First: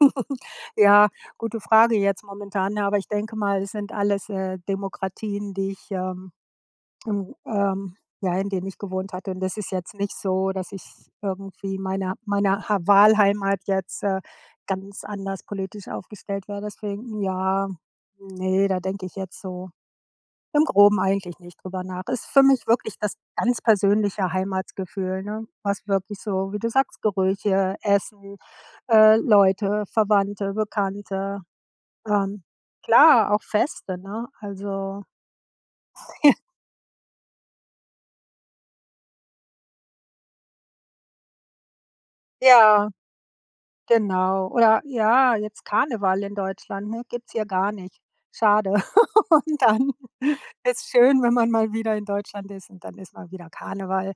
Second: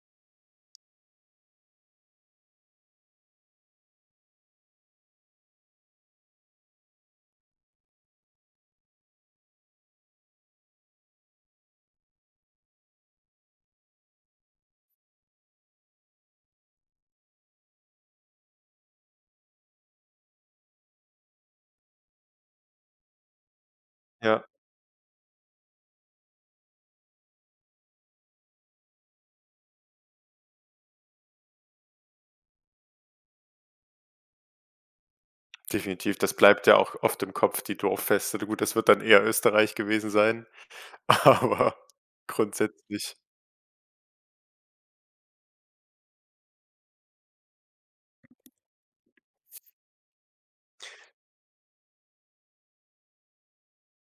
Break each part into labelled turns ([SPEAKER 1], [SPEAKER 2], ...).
[SPEAKER 1] Ja, gute Frage jetzt momentan, aber ich denke mal, es sind alles, äh, Demokratien, die ich, ähm hm, ähm ja, in denen ich gewohnt hatte und das ist jetzt nicht so, dass ich es irgendwie meiner meiner ha Wahlheimat jetzt, äh, ganz anders politisch aufgestellt wäre, deswegen ja, ne, da denke ich jetzt so im Groben eigentlich nicht drüber nach. Ist für mich wirklich das ganz persönliche
[SPEAKER 2] Ja.
[SPEAKER 1] Heimatsgefühl, ne? Was wirklich so, wie du sagst: Gerüche, Essen, äh, Leute, Verwandte, Bekannte. Ähm, klar, auch Feste, ne? Also
[SPEAKER 2] Definitiv, das bleibt ja auch oft im Kopf, die Dorffeste. Gut, das wird dann eher Österreich gewesen sein, aber
[SPEAKER 1] Ja,
[SPEAKER 2] grundsätzlich.
[SPEAKER 1] genau oder ja, jetzt Karneval in Deutschland, ne? Gibt's hier gar nicht. Schade. Und dann ist schön, wenn man mal wieder in Deutschland ist und dann ist mal wieder Karneval.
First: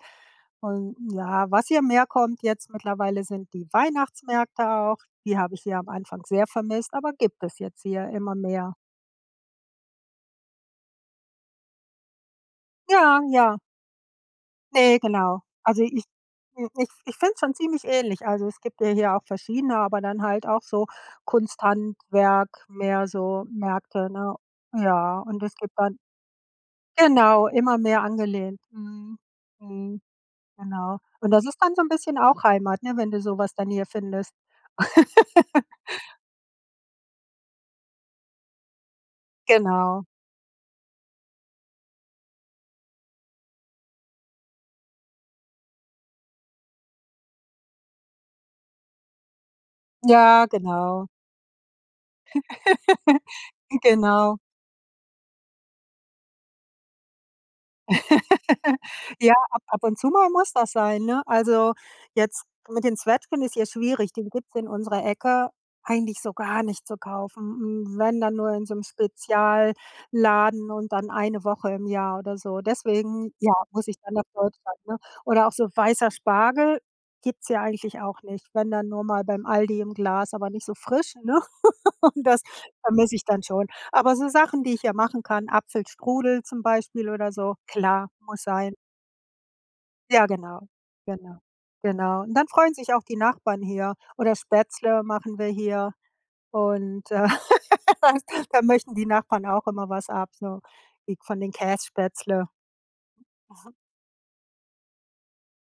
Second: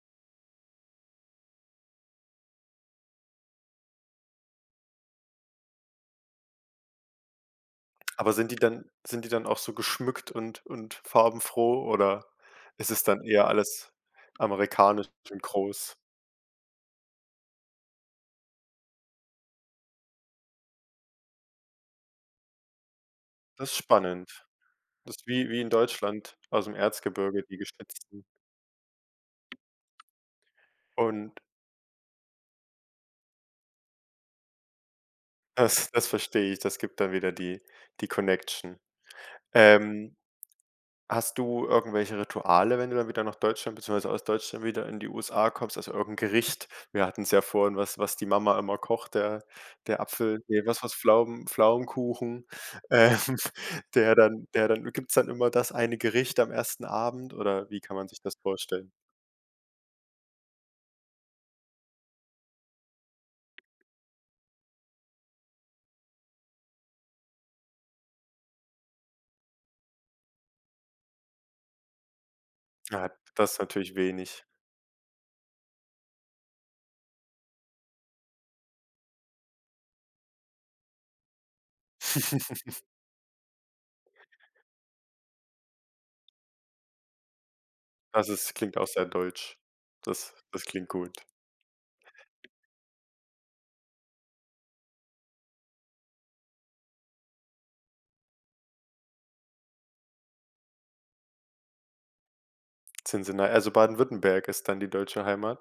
[SPEAKER 1] Und ja, was hier mehr kommt jetzt mittlerweile sind die Weihnachtsmärkte auch. Die habe ich hier am Anfang sehr vermisst, aber gibt es jetzt hier
[SPEAKER 2] Aber
[SPEAKER 1] immer
[SPEAKER 2] sind die
[SPEAKER 1] mehr.
[SPEAKER 2] dann sind die dann auch so geschmückt und und farbenfroh oder ist es
[SPEAKER 1] Ja,
[SPEAKER 2] dann eher
[SPEAKER 1] ja.
[SPEAKER 2] alles
[SPEAKER 1] Ne,
[SPEAKER 2] amerikanisch
[SPEAKER 1] genau.
[SPEAKER 2] und
[SPEAKER 1] Also,
[SPEAKER 2] groß?
[SPEAKER 1] ich äh, ich ich find's schon ziemlich ähnlich, also, es gibt ja hier auch verschiedene, aber dann halt auch so Kunsthandwerk, mehr so
[SPEAKER 2] Das ist
[SPEAKER 1] Märkte, ne?
[SPEAKER 2] spannend, das
[SPEAKER 1] Ja,
[SPEAKER 2] ist
[SPEAKER 1] und
[SPEAKER 2] wie
[SPEAKER 1] das
[SPEAKER 2] wie in
[SPEAKER 1] gibt dann
[SPEAKER 2] Deutschland aus'm Erzgebirge
[SPEAKER 1] genau,
[SPEAKER 2] die
[SPEAKER 1] immer mehr
[SPEAKER 2] Geschnitzten.
[SPEAKER 1] angelehnt. Mhm. Mhm. Genau. Und
[SPEAKER 2] Und
[SPEAKER 1] das ist dann so 'n bisschen auch Heimat, ne? Wenn du so was dann hier findest.
[SPEAKER 2] Das das verstehe ich, das gibt dann wieder die, die Connection.
[SPEAKER 1] Genau.
[SPEAKER 2] Ähm, hast du irgendwelche Rituale, wenn du dann wieder nach Deutschland, beziehungsweise aus Deutschland wieder in die USA kommst? Also, irgend 'n Gericht? Wir hatten es ja vorhin, was was die Mama immer kocht, der der Apfel
[SPEAKER 1] Ja,
[SPEAKER 2] ne, was war's,
[SPEAKER 1] genau.
[SPEAKER 2] Pflaumen Pflaumenkuchen, ähm, der
[SPEAKER 1] Genau.
[SPEAKER 2] dann der dann gibt's dann immer das eine Gericht am 1. Abend oder wie kann man sich das vorstellen?
[SPEAKER 1] Ja, ab ab und zu mal muss das sein, ne? Also, jetzt mit den Zwetschgen ist hier schwierig, die gibt's in unserer Ecke eigentlich so gar nicht zu kaufen. Wenn, dann nur in so 'nem Spezialladen und dann 1 Woche im Jahr oder so.
[SPEAKER 2] Ah,
[SPEAKER 1] Deswegen,
[SPEAKER 2] das
[SPEAKER 1] ja,
[SPEAKER 2] ist
[SPEAKER 1] muss
[SPEAKER 2] natürlich
[SPEAKER 1] ich dann nach
[SPEAKER 2] wenig.
[SPEAKER 1] Deutschland, ne? Oder auch so weißer Spargel gibt's hier eigentlich auch nicht. Wenn dann nur mal beim Aldi im Glas, aber nicht so frisch, ne? Und das vermisse ich dann schon. Aber so Sachen, die ich hier machen kann, Apfelstrudel zum Beispiel oder so, klar,
[SPEAKER 2] Das
[SPEAKER 1] muss
[SPEAKER 2] ist
[SPEAKER 1] sein.
[SPEAKER 2] klingt auch sehr deutsch.
[SPEAKER 1] Ja,
[SPEAKER 2] Das das
[SPEAKER 1] genau,
[SPEAKER 2] klingt gut.
[SPEAKER 1] genau, genau. Und dann freuen sich auch die Nachbarn hier. Oder Spätzle machen wir hier. Und, äh, das da möchten die Nachbarn auch immer was ab, so wie von den Käsespätzle.
[SPEAKER 2] [unintelligible] na also, Baden Württemberg ist dann die deutsche Heimat?